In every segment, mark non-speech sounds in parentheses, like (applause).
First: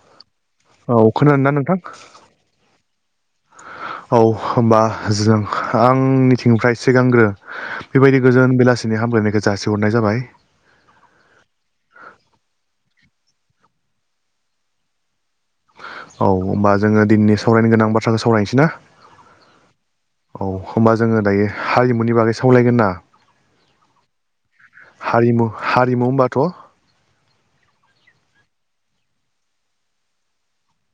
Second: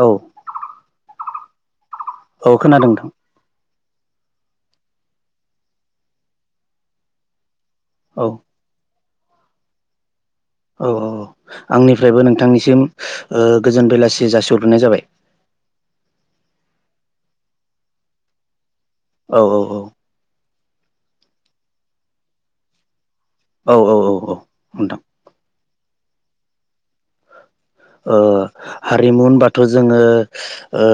औ औ खोनादोंना नोंथां? औ खोनादों नोंथां औ होनोमबा जों आंनिथिंनिफ्राय सिगांग्रो बेबायदि औ गोजोन बेलासिनि हामलायनायखो जासिहरनाय जाबाय औ औ औ आंनिफ्रायबो नोंथांनिसिम ओ गोजोन बेलासि जासिहरग्रोनाय जाबाय। औ होमबा जोङो दिनैनि सावरायनो गोनां बाथ्राखौ सावरायनोसै ना औ औ औ औ होमबा जोङो दायो हारिमुनि बागै सावलायगोन ना? औ औ औ औ नोंथां हारिमु हारिमु होनबाथ' ओ हारिमु होनबाथ' जोङो ओ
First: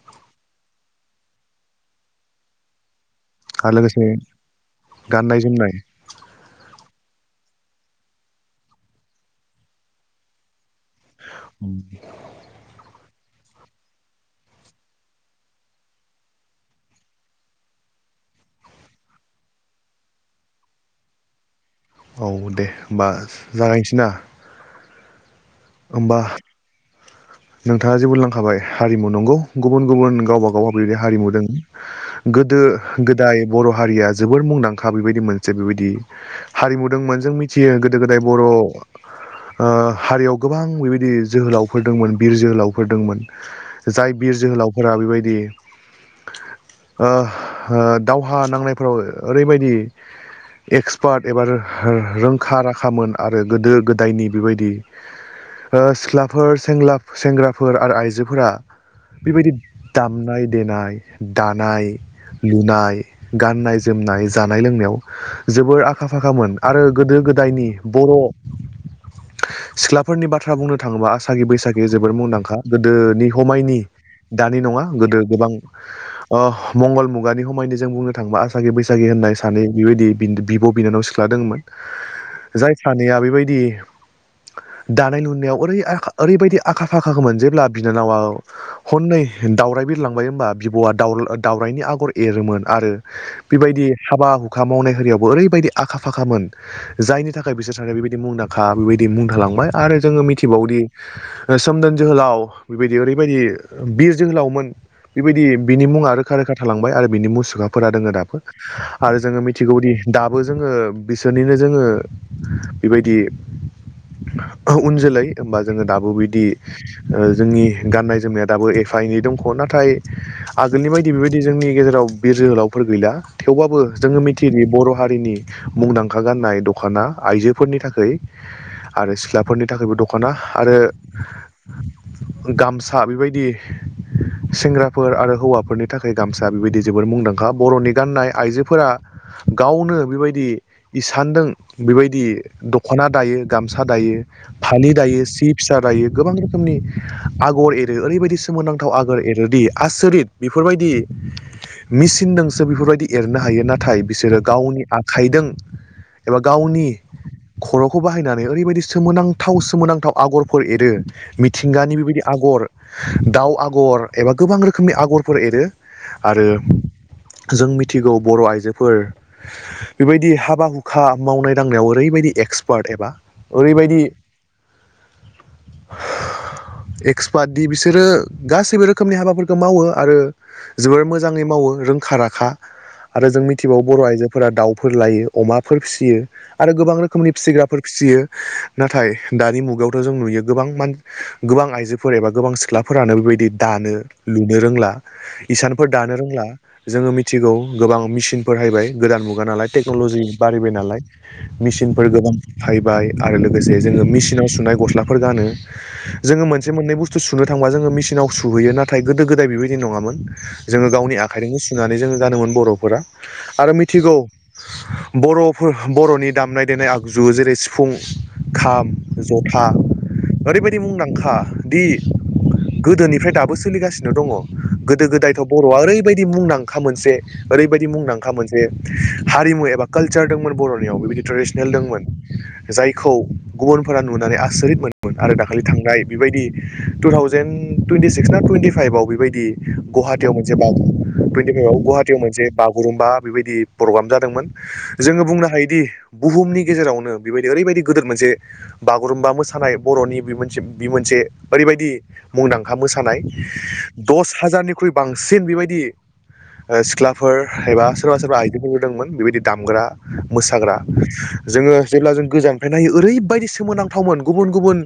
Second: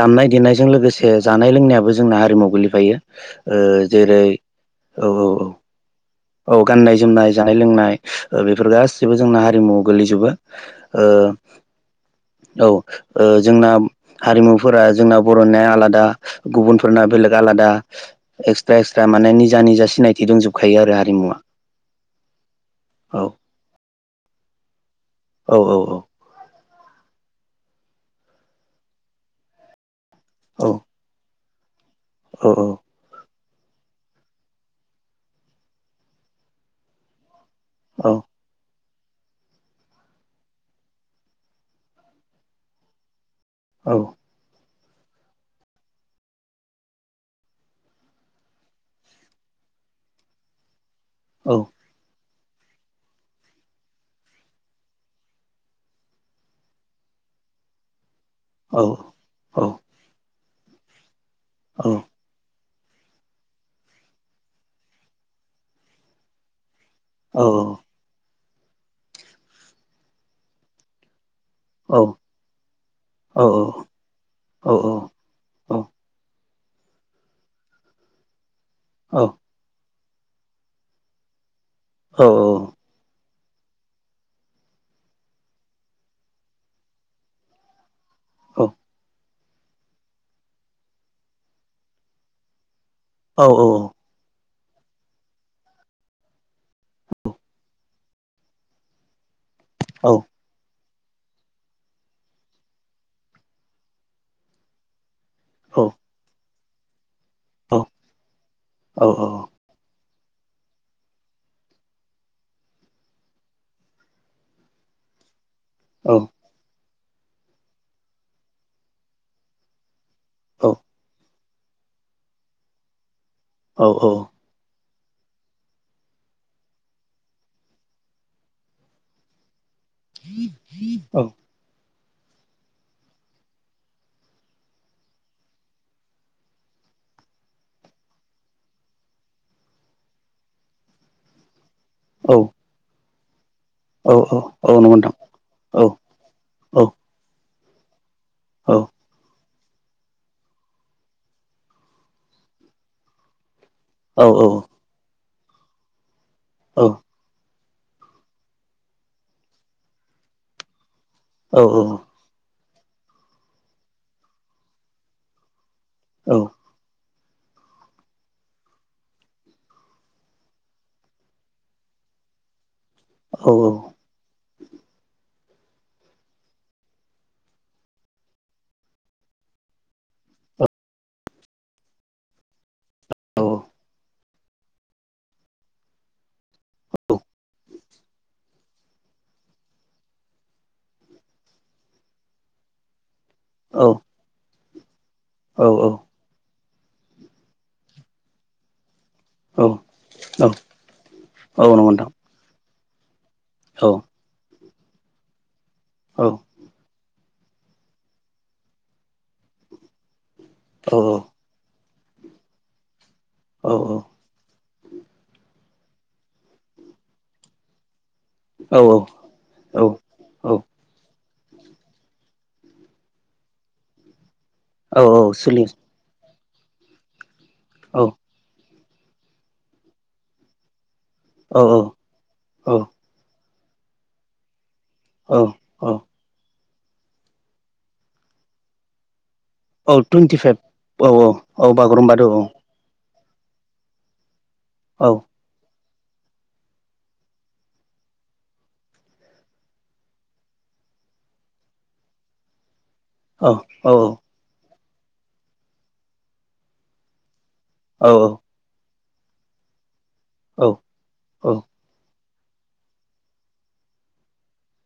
दामनाय देनायजों लोगोसे जानाय लोंनायाबो जोंना हारिमु गोग्लैफायो। ओ आरो लोगोसे जेरै औ औ गाननाय औ जोमनाय औ गाननाय जोमनाय जानाय लोंनाय ओ बेफोर गासिबो जोंना हारिमुवाव गोगलैजोबो औ औ ओ जोंना हारिमुफोरा जोंना बर'निया आलादा गुबुनफोरना बेलेग आलादा दा एक्सट्रा एक्सट्रा माने निजा निजा सिनायथि दंजोबखायो आरो हारिमुवा। औ दे होमबा औ जागायनोसै ना औ होमबा नोंथाङा जे बुनलांखाबाय हारिमु नंगौ गुबुन गुबुन गावबा औ गावा बेदि हारिमु दों औ गोदो गोदाय बर' हारिया जोबोर मुंदांखा बेबायदि मोनसे बेबायदि हारिमु दोंमोन जों मिन यो गोदो गोदाय बर' हारियाव गोबां बेबायदि जोहोलावफोर दोंमोन बिर जोहोलावफोर दोंमोन औ जाय बिर जोहोलाव फोरा बेबायदि दावहा नांनायफोराव ओरैबायदि एक्स एक्सपार्ट एबा औ रोंखा राखामोन आरो गोदो गोदायनि बेबायदि सिख्लाफोर सेंग्राफोर आरो आइजोफोर फोरा बेबायदि औ दामनाय देनाय दानाय औ लुनाय गाननाय जोमनाय जानाय लोंनायाव जोबोर आखा फाखामोन आरो गोदो औ गोदायनि बर' सिख्लाफोरनि बाथ्रा बुंनो थाङोबा आसागि साखि बैसागि जोबद मुंदांखा गोदोनि हमायनि औ दानि नङा गोदो गोबां मंगल मुगानि समायनो जों बुंनो थाङोबा आसागे बैसागि होननाय सानै बेबायदि बिब' बिनानाव सिख्ला दमोन जाय सानैया बेबायदि दानाय लुनायाव ओरै ओरैबायदि आखा फाखा मोन जेब्ला बिनानावा हननै दाावराय बिरलांबाय होनोमबा बिब'आ द दाउरायनि आगर एरोमोन आरो औ बेबायदि हाबा हुखा मावनाय हारियावबो ओरैबायदि आखा फाखामोन जायनि थाखाय बिसोर सानैनि बेबायदि मुंदांखा बेबायदि मुं थालांबाय आरो जोङो मिथिबावोदि सोमदोन जोहोलाव बेबायदि ओरैबायदि बिर जोहोलावमोन बेबायदि बिनि मुङा रोखा रोखा थालांबाय आरो बिनि मुसुखाफोरा दोङो दाबो आरो जोङो मिथिगौदि दाबो जोङो बिसोरनिनो जोङो बेबायदि उन जोलै होमबा जोङो दाबो बिदि जोंनि गान्नाय जोमनाया दाबो एफा एनै दंख' नाथाय आगोलनि बायदि बेबायदि जोंनि गेजेराव बिर जोहोलावफोर गैला थेवबाबो जोङो मिथिदि बर' हारिनि मुंदांखा गाननाय दख'ना आइजोफोरनि थाखाय आरो सिख्लाफोरनि थाखायबो दखाना आरो गामसा बेबायदि सेंग्राफोर आरो हौवाफोरनि थाखाय गामसा बेबायदि जोबोद मुंदांखा बर'नि गाननाय आइजोफोरा गावनो बेबायदि इसानदों बेबायदि दख'ना दायो गामसा दायो औ फालि नंगौ नोंथां दायो सि फिसा औ दायो गोबां रोखोमनि औ आगर एरो ओरैबायदि औ सोमोनांथाव आगोर एरोदि आसरित बेफोरबायदि मिचनजोंसो बेफोरबायदि एरनो हायो नाथाय नाथाय औ बिसोरो गावनि आखाइदों एबा औ गावनि खर'खौ बाहायनानै ओरैबायदि सोमोनांथाव सोमोनांथाव आगरफोर एरो औ मिथिंगानि बेबायदि आगर दाउ आगर एबा गोबां रोखोमनि आगरफोर एरो आरो जों मिथिगौ बर' आइजोफोर बेबायदि हाबा हुखा मावनाय दांनायाव ओरैबायदि एक सपार्ट एबा औ ओरैबायदि एक्सपार्ट दि बिसोरो गासैबो रोखोमनि हाबाफोरखौ मावो आरो जोबोर मोजाङै मावो रोंखा राखा आरो जों मिथिबावो बर' आइजोफोरा दाउफोर लायो अमाफोर फिसियो आरो गोबां रोखोम फिसिग्राफोर फिसियो नाथाय दानि मुगायावथ' जों नुयो गोबां मान गोबां आइजोफोर एबा गोबां सिख्लाफोरानो बेबायदि दानो लुनो रोंला इसानफोर दानो रोंला जोङो मिथिगौ गोबां मिसिनफोराहायबाय गोदान मुगा नालाय टेक्न'लजि बारायबाय नालाय नंगौ मेसिनफोर नोंथां गोबां हाइबाय आरो लोगोसे औ जोङो मिसिनाव सुनाय गस्लाफोर गानो औ जोङो मोनसे मोननै बुस्थु सुनो थांबा जोङो मिसिनासुहैयो नाथाय गोदो गोदाय बेदि नङामोन जोङो औ गावनि आखायजोंनो दानानै गानोमोन बर'फोरा औ आरो मिथिगौ बर बर'नि दामनाय देनाय देनाय आगजु जेरै सिफुं औ खाम जथा औ औ ओरैबायदि मुंदांखा दि गोदोनिफ्राय दाबो सोलिगासिनो दङ औ गोदो गोदायथ' सोलियो बर'आ ओरैबायदि मुंदांखा मोनसे ओरैबायदि औ मुंदांखा मोनसे हारिमु एबा कालचार दंमोन बर'नियाव बेबायदि औ ट्रेडिसनेल दंमोन औ जायखौ गुबुनफोरा नुनानै आसरित मोनोमोन आरो औ दाखालि औ थांनाय बेबायदि टु थावजेन टुइनन्टि सिक्स ना टुइनटिफाइभआव बेबायदि औ गुहाटियाव मोनसे टुइन्टिफाइभ बाग औ औ (unintelligible) औ बागुरुम्बा गुवाहाटियाव दौ मोनसे औ बागुरुम्बा। बेबायदि प्रग्राम जादोंमोन जोङो बुंनो हायोदि। बुहुमनि गेजेरावनो बिबायदि ओरैबायदि गोदोर मोनसे बागुरुम्बा मोसानाय बर'नि बि मोनसे बि मोनसे। दे ओरैबायदि मुंदांखा मोस। थानाय औ औ दस हाजारनिख्रुइ बांसिन बिबायदि ओ सिख्लाफोर। एबा सोरबा औ सोरबा आइजोफोरबो दोंमोन बेबायदि दामग्रा औ मोसाग्रा जोङो जेब्ला जों। गोजाननिफ्राय नायो ओैबायदि सोमोनांथावमोन गुबुन गुबुन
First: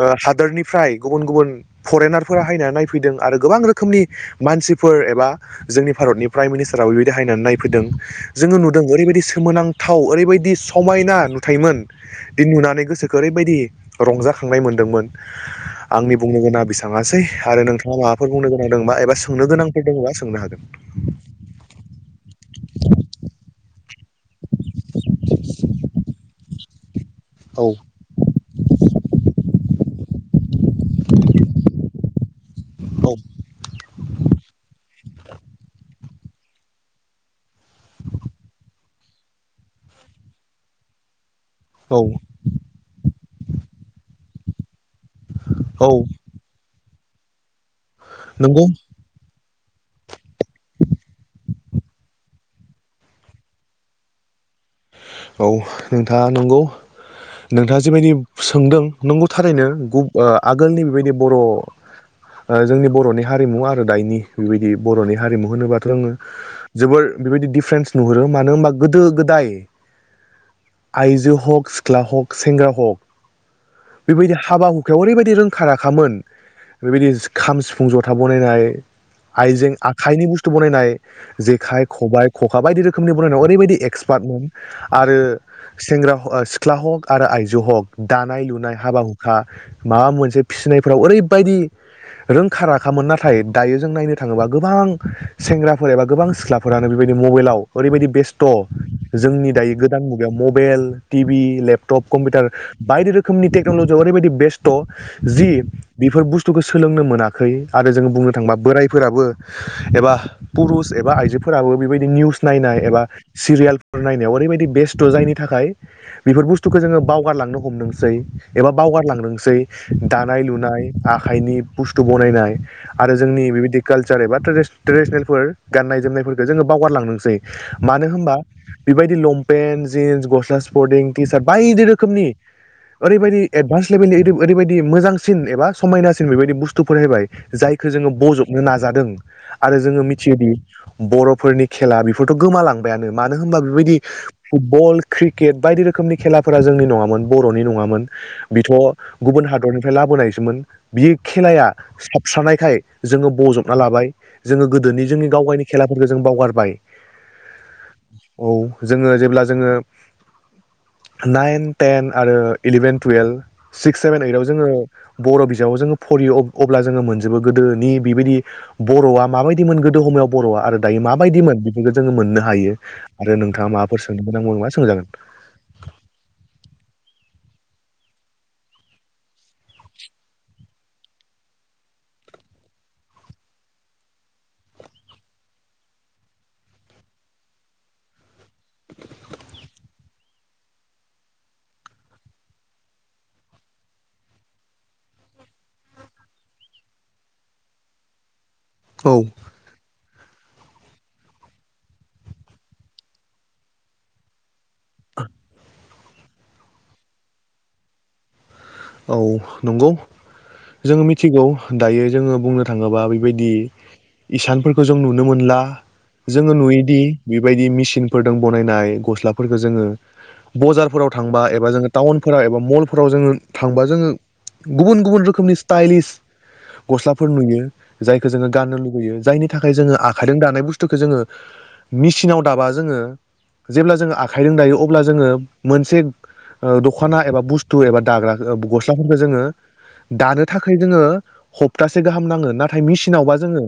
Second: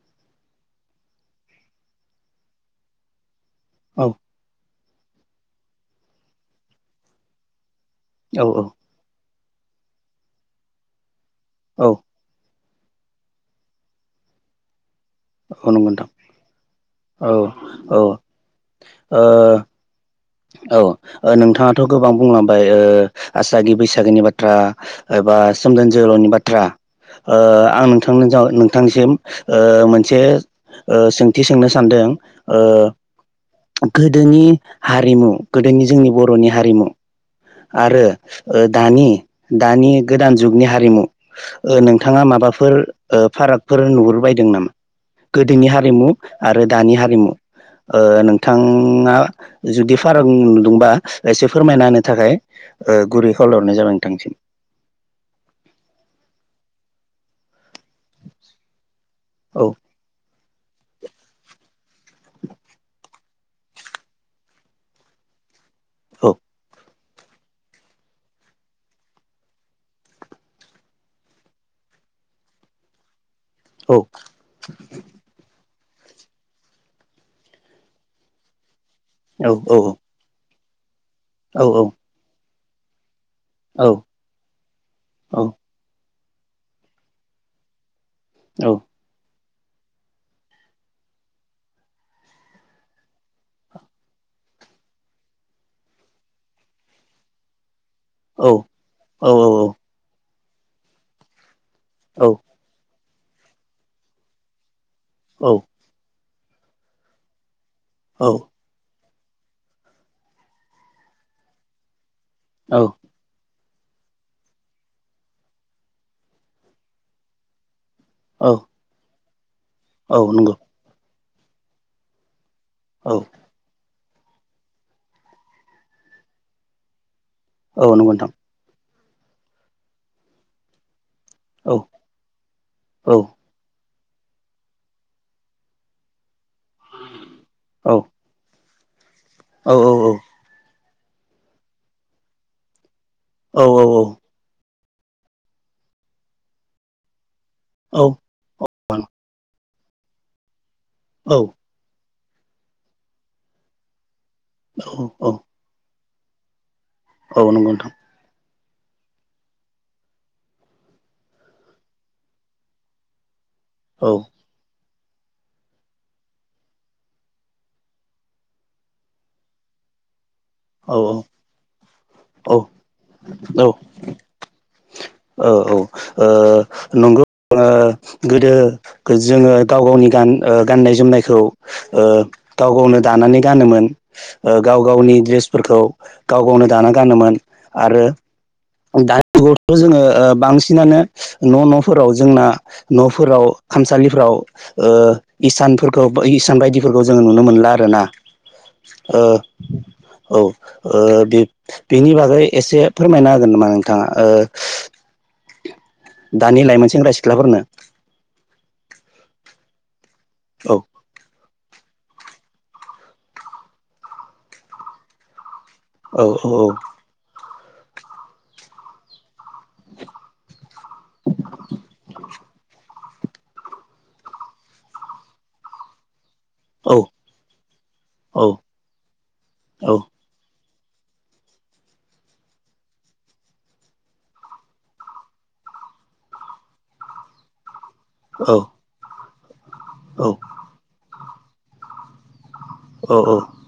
ओ हादोरनि। फ्राय गुबुन गुबुन फरेनार फोर फायना नायफैदों आरो गोबां रोखोमनि मानसिफ। फोर एबा जोंनि भारतनि प्राइम मिनिस्टाराबो बिदि हायनानै नायफैदों औ जोङो नुदों ओरैबायदि सो। सोमोनांथाव ओरैबायदि समायना नुथायमोन दि नुनानै। गोसोखो ओरैबायदि रंजाखांनाय मोन्दोंमोन। हन आंनि बुंनो गोनाङा बेसांआसै आरो नोंथाङा औ माबाफोर बुंनो गोनां दोङोबा एबा सोंनो गोनांफोर दोङोबा। औ नोंथाङाथ' गोबां बुंलांबाय ओ आसागि बैसागोनि बाथ। थ्रा एबा सोमदोन जोहोलावनि बाथ्रा। औ ओ नोंथां (unintelligible) ओ नोंथांनिसिम मोनसे। ओ सोंथि सोंनो सानदों ओ गोदोनि। हारिमु गोदोनि जोंनि बर'नि हारिमु। आरो ओ दानि दानि गोदान जुगनि हारिमु। ओ औ नोंथाङा माबाफोर ओ फारागफोर नुहुरबायदों नामा। गोदोनि औ हारिमु आरो दानि हारिमु ओ नोंथां नंगौ आ। जुदि फाराग नुदोंबा एसे फोरमायना होनो थाखाय ओ गुरै खावलायहरनाय जाबाय नोंथांनिसिम। औ नोंथाङा नंगौ नोंथाङा जेबायदि सोंदों। नंगौ थारैनो औ गु ओ आगोलनि बेबायदि बर'। ओ जोंनि बर'नि हारिमु आरो दायनि बेबायदि बर'नि हारिमु होनोबा। जोंङो औ जोबोर बेबायदि डिफारेन्स नुहरो मानो होनबा गोदो गोदाय। आइजो हक सिख्ला हक सेंग्रा हक। औ बेबायदि हाबा हुखायाव ओरैबायदि रोंख। खामोन बेबायदि खाम सिफुं जथा बनायनानै औ आइजों आखाइनि बुस। खो बनायनाय औ जेखाय खबाय खखा बायदि रोखोमनि। फरायनाव ओरैबायदि औ एक्सपार्टमोन आरो औ सेंग्रा ह सिख्ला हक आरो आइजो हक। दानाय औ लुनाय। खा माबा मोनसे फिसिनायफ्राव ओरैबायदि। रोंखा राखामोन नाथाय दायो जों नायनो थाङोबा गोबां सेंग्राफोर एबा गोबां सिख्लाफोरानो बेबायदि। मबाइलाव ओरैबायदि बेस्त' औ औ जोंनि दायो गोदान मुगायाव मबेल टिबि लेप। तप कमपिउतार बायदि रोखोमनि टेकन'लजियाव ओरैबायदि बेस्त' जि बिफोर बुसत। तुखो सोलोंनो मोनाखै आरो जों बुंनो थांङोबा बोरायद। फोराबो एबा पुरुस एबा आइजोफोराबो बेबायदि निउस नायनाय औ एबा सिरियाल। नायनायाव ओरैबायदि बेस्त' जायनि थाखाय बेफोर बुस्थुखौ जोङो बावगारलांनो हमदोंसै। औ एबा बावगारलांदोंसै औ दानाय नंगौ लुनाय आखाइनि बुस्तु बनायनाय। औ आरो जोंनि बेबायदि कालचार एबा ट्रेडिस ट्रेडिसनेलफोर गाननाय जोमनायफोरखो जोङो बावगारलांदोंसै। औ मानो नंगौ नोंथां होमबा बिबायदि लंपेन्ट जिन्स गस्ला स्परटिं। टिचार औ बायदि रोखोमनि औ ओरैबायदि एदभास। (unintelligible) ओरैबायदि मोजांसिन एबा समायनासिन बेबायदि बुस्थुफोर होबाय औ जायखो जोङो बजबनो नाज। जादों आरो जोङो मिथियोदि बर'फोरनि खेला बेफोरथ' गोमालां गानो मानो होमबा बेबायदि फुटबल क्रिकेट बायदि रोखोमनि खेलाफोरा जोंनि नङामोन बर'नि नं बेथ' गुबुन हादरनिफ्राय लाबोनायसोमोन बि औ खेलाया साब सुस्रानायखाय जोंङो बजबना लाबाय जोङो गोदोनि औ जोंनि गावगायनि खेलाफोरखो जों बावगारबाय। औ नंगौ नोथां जोंङो जेब्ला जोंङो नाइन टेन आरो इलेभेन टुयेल। सिक्स औ सेभेन इदव जोङो बर' बिजाबाव जोङो फरायो अब्ला जोङो मोनजोबो गोदोनि बेबायदि बर'आ माबायदि मोन गोदो समाव बर'आ आरो दायो औ माबायदिमोन बेफोरखौ जोङो मोननो औ हायो आरो नोंथाङा माबाफोर सोंनो गोनां दंफां मा सोंजागोन औ औ नंगौ गोदो जोङो गाव गावनि गान गाननाय जोमनायखौ गाव गावनो दानानै गानोमोन गाव गावनि द्रेस फोरखौ गाव गावनो दाना गानोमोन आरो दानि जुगावथ' जोङो बांसिनानो न' न'फोराव जोंना न'फोराव खामसालिफ्राव इसानफोरखौ इसान बायदिफोरखौ जोङो नुनो मोनला आरोना औ औ बेनि बागै एसे फोरमायना जागोन नामा नोंथाङा दानि लाइमोन सेंग्रा सिख्लाफोरनो औ नंगौ औ जोङो मिथिगौ दायो जोङो बुंनो थाङोब्ला बेबायदि इसानफोरखौ जों नुनो मोनला औ जोङो नुयोदि बेबायदि मेसिनफोरजों बनायनाय गस्ला फोरखो जोङो बजारफोराव थांबा एबा जोङो टाउनफोराव एबा मलफोराव जोङो थांबा जोङो गुबुन गुबुन रोखोमनि स्टाइलिस औ गस्लाफोर नुयो जायखौ औ जोङो गाननो लुुबैयो जायनि थाखाय जोङो आखाइजों दानाय बुस्थु बुथुखौ जोङो मेचिनाव दाबा जोङो जेब्ला जोङो आखाइजों दायो अब्ला जोङो मोनसे दख'ना एबा बुस्थु एबा दाब औ गस्लाफोरखौ जोङो दानो थाखाय जोङो सप्तासे गाहाम नाङो नाथाय ओमफ्राय मेसिनावबा औ जोङो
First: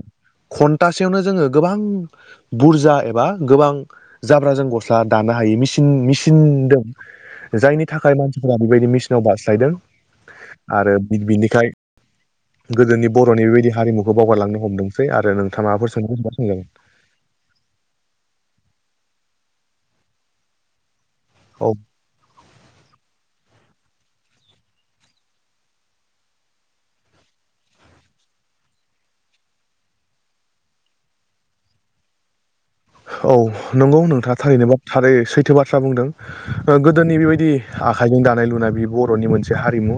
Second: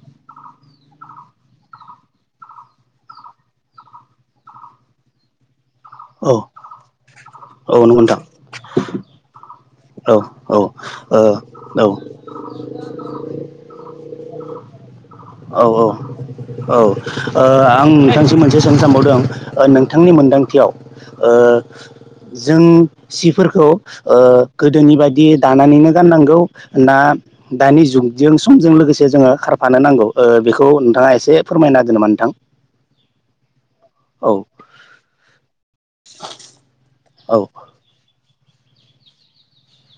घन्टासेयावनो जोङो गोबां बुरजा एबा गोबां जाब्रा जों गस्ला दानो हायो मिसिनाव औ मेसिन द औ जायनि नंगौ थाखाय नोंथां मानसिफोरा बेबायदि मिेसिनाव बारास्लायदों औ औ औ गोदोनि बर'नि बेबायदि हारिमुखौ बावगारलांनो हमदोंसै आरो औ नोंथाङा माबाफोर सोंनोबा सोंजागोन ओ आं नोंथांसिम मोनसे सों सानबावदों नोंथांनि मोनदांथियाव औ जों सिफोरखौ गोदोनि बायदि दानानैनो गाननांगौ ना दानि जुगजों समजों लोगोसे जोङो खारफानो नांगौ बेखौ नोंथाङा एसे फोरमायना हागोन नामा नोंथां औ नंगौ नोंथाङा औ थारैनो थारै सैथो बाथ्रा बुंदों दोै औ बेबायदि आखाइजों दानाय लुनाय बे बर'नि मोनसे हारिमु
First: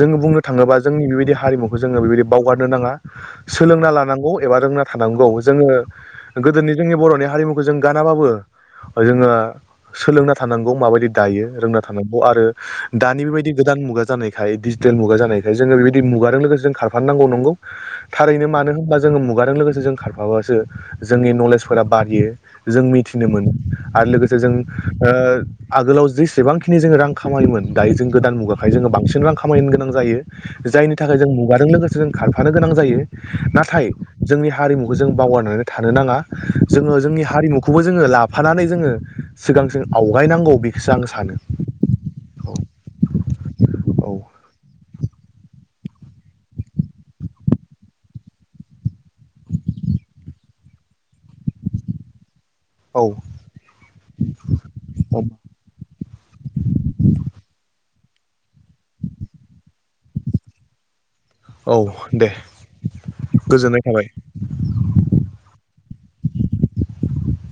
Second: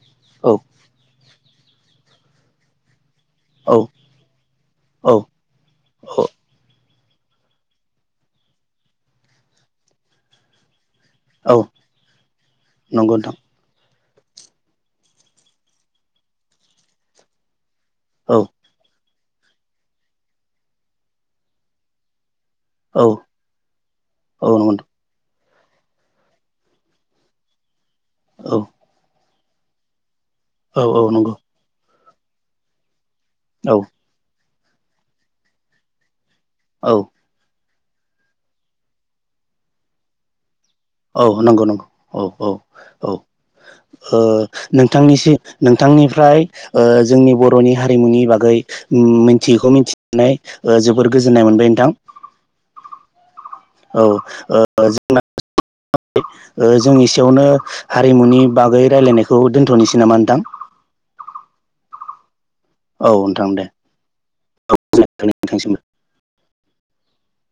जोङ बुंनो औ थाङोबा जोंनि बेबायदि हारिमुखौ जोङो बेबायदि बावगारनो नाङा औ सोलोंना लानांगौ एबा रोंना औ थानांगौ जोङो औ गोदोनि जोंनि बर' हारिमुखौ जों गानाबाबो जोङो सोलोंना थानांगौ माबायदि दायो औ रोंना थांगौ आरो नंगौ दानि नोंथां बेबायदि गोदान मुगा गोदान मुगा जानायनि औ (inaudible) जोङो मुगाजों लोगोसे जों खारफाबासो जोंनि नलेजफोरा बारियो जों औ मिथिनो मोनो आरो लोगोसे जों औ नंगौ नोंथां आगोलाव जेसेबांखिनि जोङो रां खामायोमोन दायो जों गोदान औ मुगाखाय जोङो बांसिन रां खामायनो गोनां जायो औ जायनि औ थाखाय जों नंगौ मुगाजों लोगोसे जों खारफानो गोनां जायो औ नाथाय जोंनि हारिमुखौ जों बावगारनानै थानो नाङा जोङो औ जोंनि हारिमुखौ खौबो जोङो लाफानानै जोङो सिगांथिं आवगायनांगौ बे औ नंगौ नंगौ औ औ औ औ नों नोंथांनिफ्राय जोंनि बर'नि हारिमुनि बागै मिथियैखौथि नानै जोबोर गोजोननाय मोनबाय नोंथां औ औ जोंना (inaudible) जों एसेयावनो हारिमुनि बागै रायलायनायखौ दोन्थ'नोसै नामा नोंथां औ दे औ नोंथां दे गोजोननाय थाबाय औ (unintelligible)